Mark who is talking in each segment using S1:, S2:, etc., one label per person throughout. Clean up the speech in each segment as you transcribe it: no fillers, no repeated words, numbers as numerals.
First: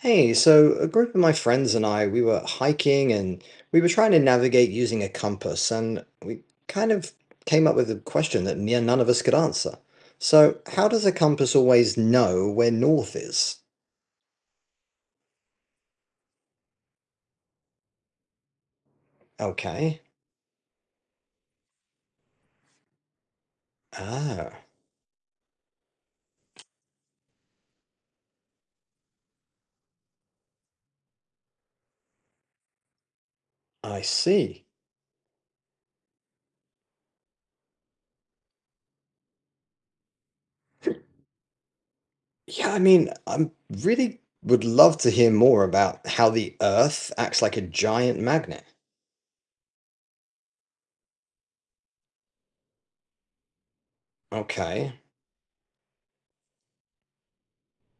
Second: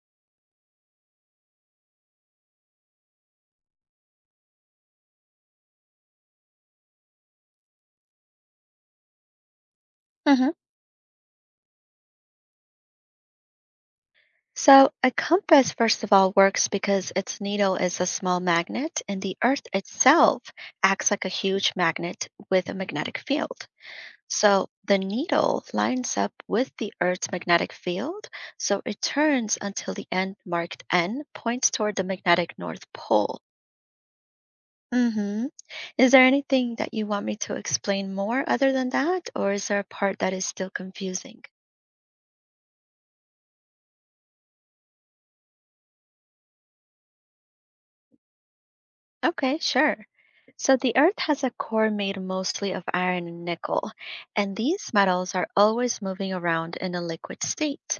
S1: Hey, so a group of my friends and I, we were hiking and we were trying to navigate using a compass, and we kind of came up with a question that near none of us could answer.
S2: hmm
S1: So, how does a compass always know where north is?
S2: So, a compass, first of all, works because its needle is a small magnet, and the Earth
S1: Okay.
S2: itself acts like a huge magnet with a magnetic field.
S1: Ah,
S2: So, the needle lines up with the Earth's magnetic field, so it turns until the end marked N points toward the magnetic North Pole.
S1: I see.
S2: hmm Is there anything that you want me to explain more other than that, or is there a part that is still confusing?
S1: Yeah, I mean, I really would love to hear more about how the Earth acts like a giant magnet.
S2: Okay, sure. So the Earth has a core made mostly of iron and nickel, and these
S1: Okay,
S2: metals are always moving around in a liquid state.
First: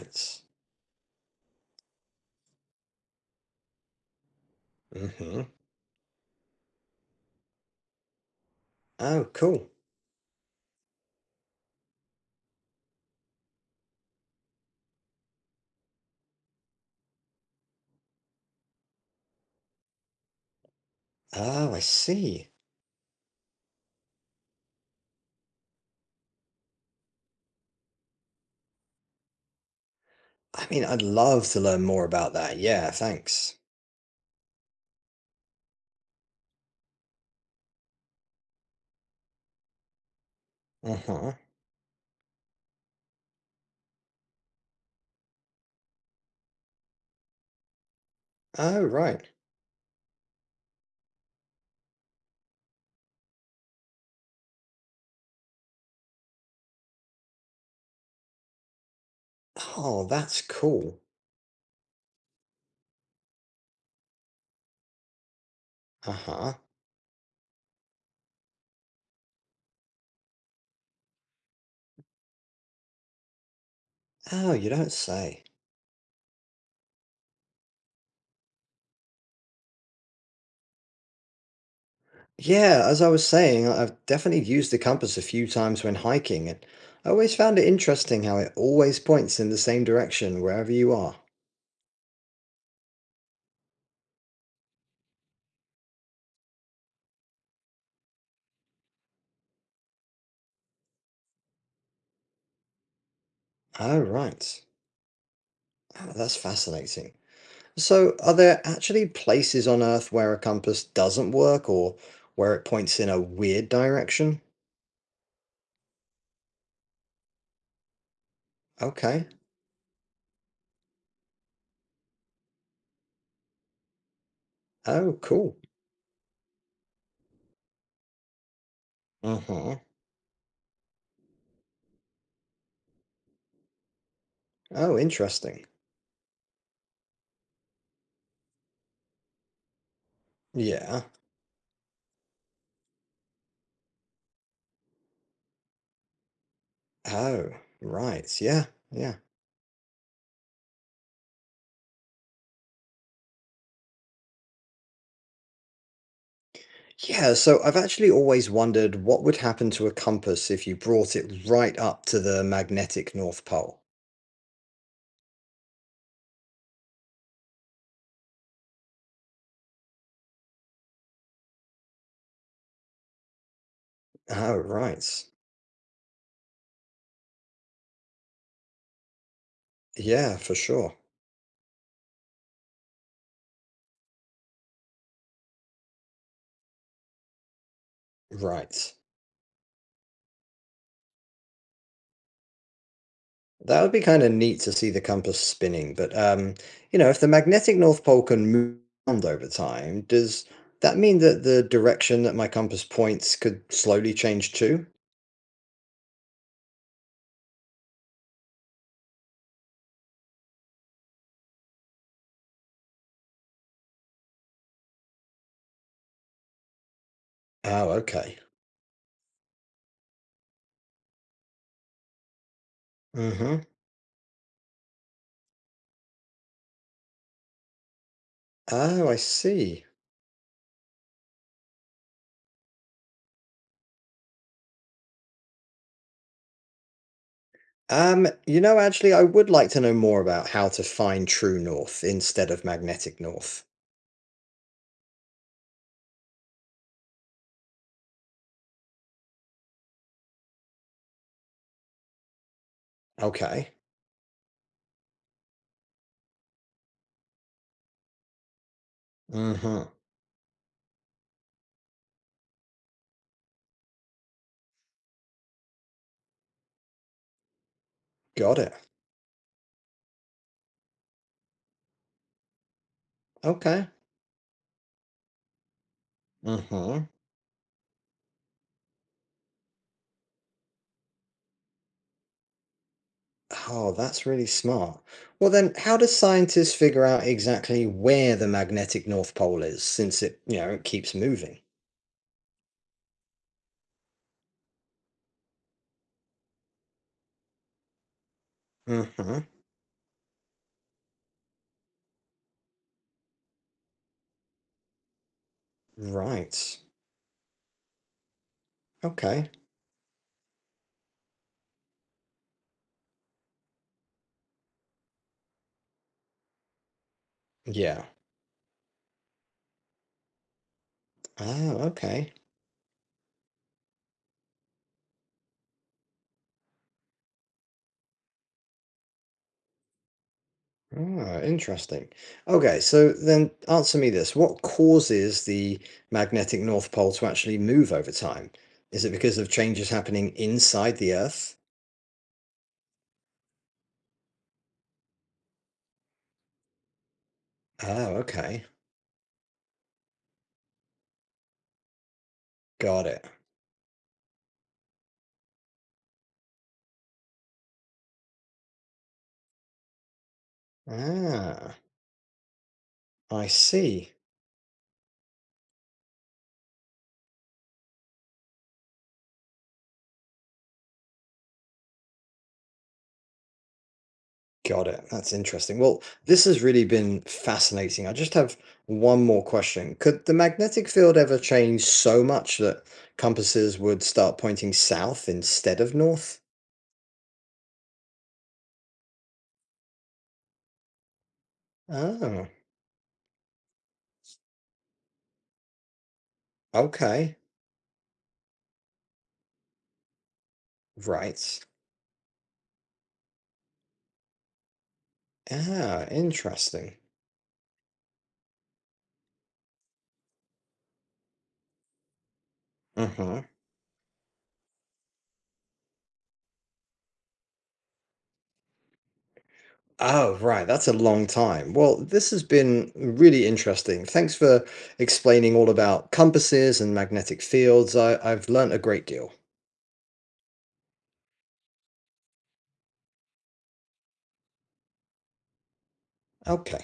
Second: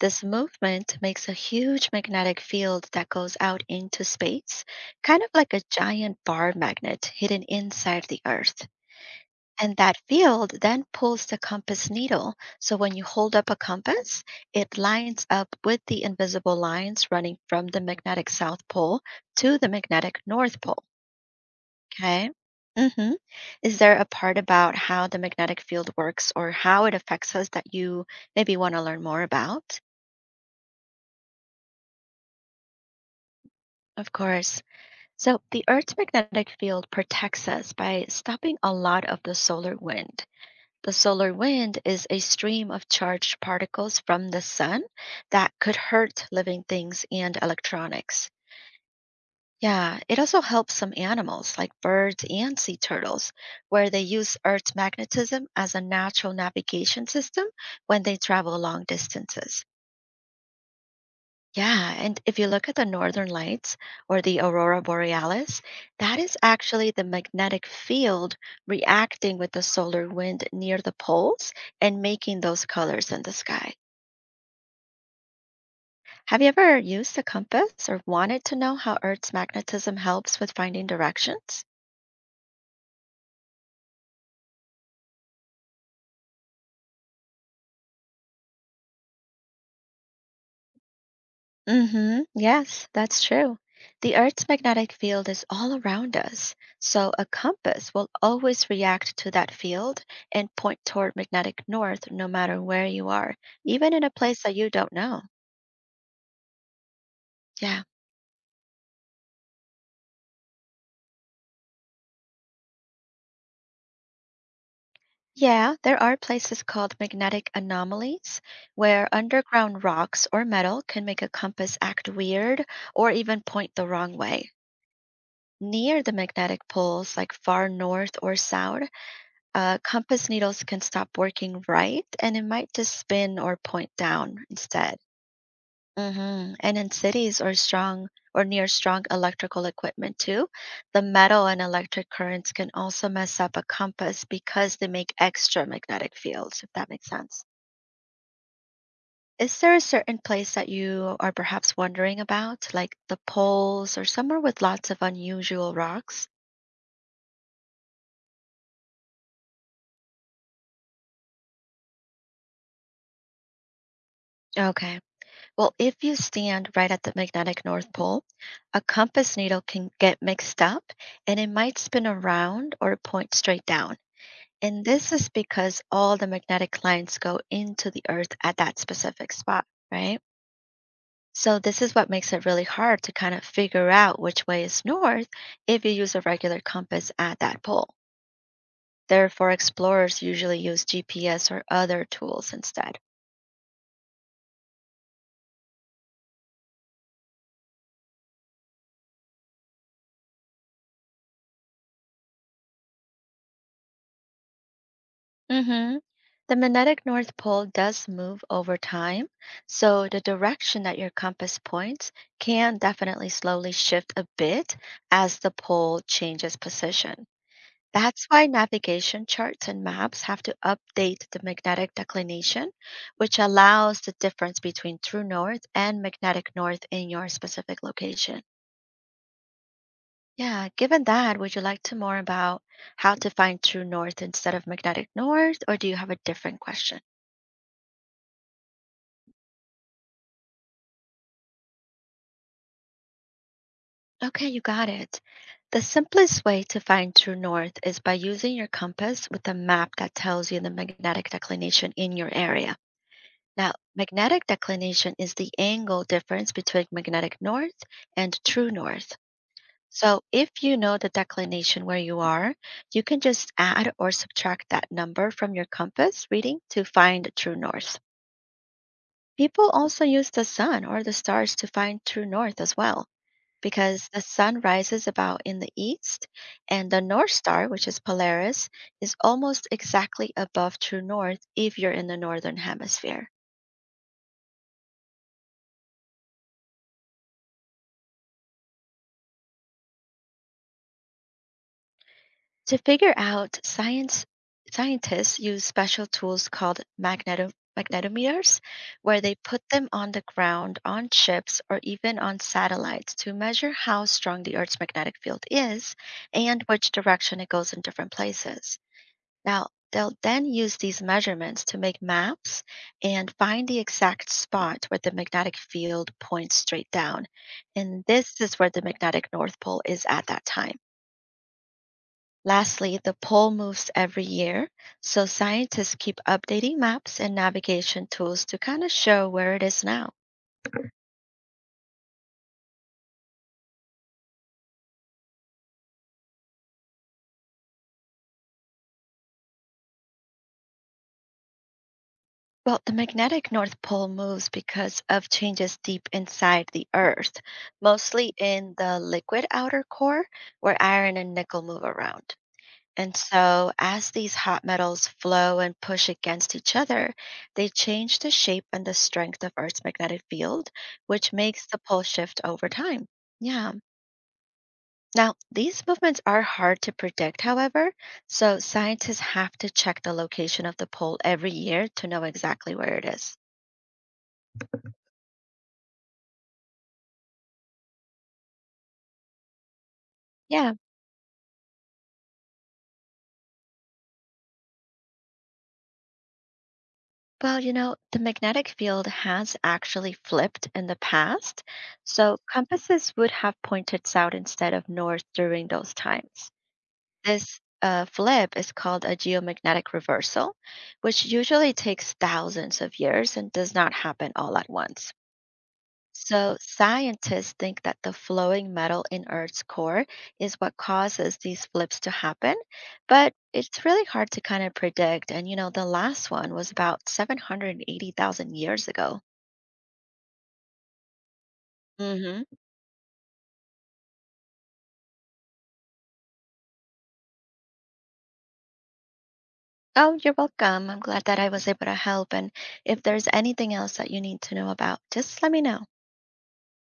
S2: This movement makes a huge magnetic field that goes out into space, kind of
S1: Mm-hmm.
S2: like a giant bar magnet hidden inside the Earth.
S1: Oh, cool.
S2: And that field then pulls the compass needle. So when you hold up a compass, it lines up with the invisible lines running from the magnetic South Pole to the magnetic North Pole.
S1: Oh, I
S2: Okay.
S1: see.
S2: hmm Is there a part about how the magnetic field works or how it affects us that you maybe want to learn more about?
S1: I mean, I'd love to learn more about that. Yeah, thanks.
S2: Of course. So, the Earth's magnetic field protects us by stopping a lot of the solar wind. The
S1: Uh-huh.
S2: solar wind is a stream of charged particles from the sun that could hurt living things and electronics.
S1: Oh, right.
S2: Yeah, it also helps some animals like birds and sea turtles, where they use Earth's magnetism as a natural navigation system when they travel long distances.
S1: Oh, that's cool.
S2: Yeah, and if you look at the northern lights or the aurora borealis, that is
S1: Uh-huh.
S2: actually the magnetic field reacting with the solar wind near the poles and making those colors in the sky.
S1: Oh, you don't say.
S2: Have you ever used a compass or wanted to know how Earth's magnetism helps with finding directions?
S1: Yeah, as I was saying, I've definitely used the compass a few times when hiking, and I always found it interesting how it always points in the same direction wherever you are.
S2: Mm-hmm. Yes, that's true. The Earth's magnetic field is all around us, so a compass will always react to that field and point toward magnetic north no matter where you are, even
S1: Oh,
S2: in a place that
S1: right.
S2: you don't know.
S1: Oh, that's fascinating.
S2: Yeah.
S1: So, are there actually places on Earth where a compass doesn't work or where it points in a weird direction?
S2: Yeah, there are places called magnetic anomalies where
S1: Okay.
S2: underground rocks or metal can make a compass act weird or even point the wrong way.
S1: Oh, cool.
S2: Near the magnetic poles, like far north or south,
S1: Uh-huh.
S2: compass needles can stop working right and it might just spin or point down
S1: Oh,
S2: instead.
S1: interesting.
S2: And in cities or strong or near strong electrical equipment too, the
S1: Yeah.
S2: metal and electric currents can also mess up a compass because they make extra magnetic fields, if that makes sense.
S1: Oh, right. Yeah. Yeah.
S2: Is there a certain place that you are perhaps wondering about, like the poles or somewhere with lots of unusual rocks?
S1: Yeah. So I've actually always wondered what would happen to a compass if you brought it right up to the magnetic North Pole.
S2: Okay. Well, if you stand right at the magnetic North Pole, a compass needle can get mixed up and it might spin around or point straight down.
S1: Oh,
S2: And
S1: right.
S2: this is because all the magnetic lines go into the Earth at that specific spot, right?
S1: Yeah, for sure.
S2: So, this is what makes it really hard to kind of figure out which way is north if you use a regular compass at that pole.
S1: Right.
S2: Therefore, explorers usually use GPS or other tools instead.
S1: That would be kind of neat to see the compass spinning, but you know, if the magnetic North Pole can move around over time, does that mean that the direction that my compass points could slowly change too?
S2: hmm The magnetic North Pole does move over time, so the direction that your compass points can definitely slowly shift a bit as the pole changes position.
S1: Oh,
S2: That's
S1: okay.
S2: why navigation charts and maps have to update the magnetic declination, which
S1: Mm-hmm.
S2: allows the difference between true north and magnetic north in your specific location.
S1: Oh, I see.
S2: Yeah, given that, would you like to more about how to find true north instead of magnetic north, or do you have a different question?
S1: You know, actually, I would like to know more about how to find true north instead of magnetic north.
S2: Okay, you got it. The simplest way to find true north is by using your compass with a map that tells you the magnetic declination in your area.
S1: Okay.
S2: Now, magnetic declination is the angle difference between magnetic north and true north.
S1: Mm-hmm.
S2: So, if you know the declination where you are, you can just add or subtract that number from your compass reading to find true north.
S1: Got it.
S2: People also use the sun or the stars to find true north as well
S1: Okay.
S2: because the sun rises about in the east, and the
S1: Mm-hmm.
S2: North Star, which is Polaris, is almost exactly above true north if you're in the northern hemisphere.
S1: Oh, that's really smart. Well, then, how do scientists figure out exactly where the magnetic North Pole is since it, you know, it keeps moving?
S2: To figure out science scientists use special tools called magnetometers where they
S1: Mm-hmm.
S2: put them on the ground on ships or even on satellites to measure how strong the earth's magnetic field is and
S1: Right.
S2: which direction it goes in different places.
S1: Okay.
S2: Now, they'll then use these measurements to make maps and find the exact spot where the magnetic field points straight down. And
S1: Yeah.
S2: this is where the magnetic North Pole is at that time.
S1: Ah, okay.
S2: Lastly, the pole moves every year, so scientists keep updating maps and navigation tools to kind of show where it is now.
S1: Ah, interesting. Okay, so then answer me this. What causes the magnetic North Pole to actually move over time? Is it because of changes happening inside the Earth?
S2: Well, the magnetic North Pole moves because of changes deep inside the Earth,
S1: Oh,
S2: mostly
S1: okay.
S2: in the liquid outer core where iron and nickel move around.
S1: Got
S2: And
S1: it.
S2: so, as these hot metals flow and push against each other, they change the shape and the strength of Earth's magnetic field, which makes
S1: Ah,
S2: the pole shift over time.
S1: I
S2: Yeah.
S1: see.
S2: Now, these movements are hard to predict, however, so scientists have to check the location of the pole every year to know exactly where it is.
S1: Got it. That's interesting. Well, this has really been fascinating. I just have one more question. Could the
S2: Yeah.
S1: magnetic field ever change so much that compasses would start pointing south instead of north?
S2: Well, the magnetic field has actually flipped in the past, so
S1: Oh,
S2: compasses would have pointed south instead of north during those times.
S1: okay.
S2: This flip is called a geomagnetic reversal, which
S1: Right.
S2: usually takes thousands of years and does not happen all at once.
S1: Ah,
S2: So,
S1: interesting.
S2: scientists think that the flowing metal in Earth's core is what causes these flips to happen, but
S1: Uh-huh.
S2: it's really hard to kind of predict. And, the last one was about 780,000 years ago.
S1: Oh, right. That's a long time. Well, this has
S2: hmm
S1: been really interesting. Thanks for explaining all about compasses and magnetic fields. I've learnt a great deal.
S2: Oh, you're welcome. I'm glad that I was able to help. And if there's anything else that you need to know about, just let me know.
S1: Okay.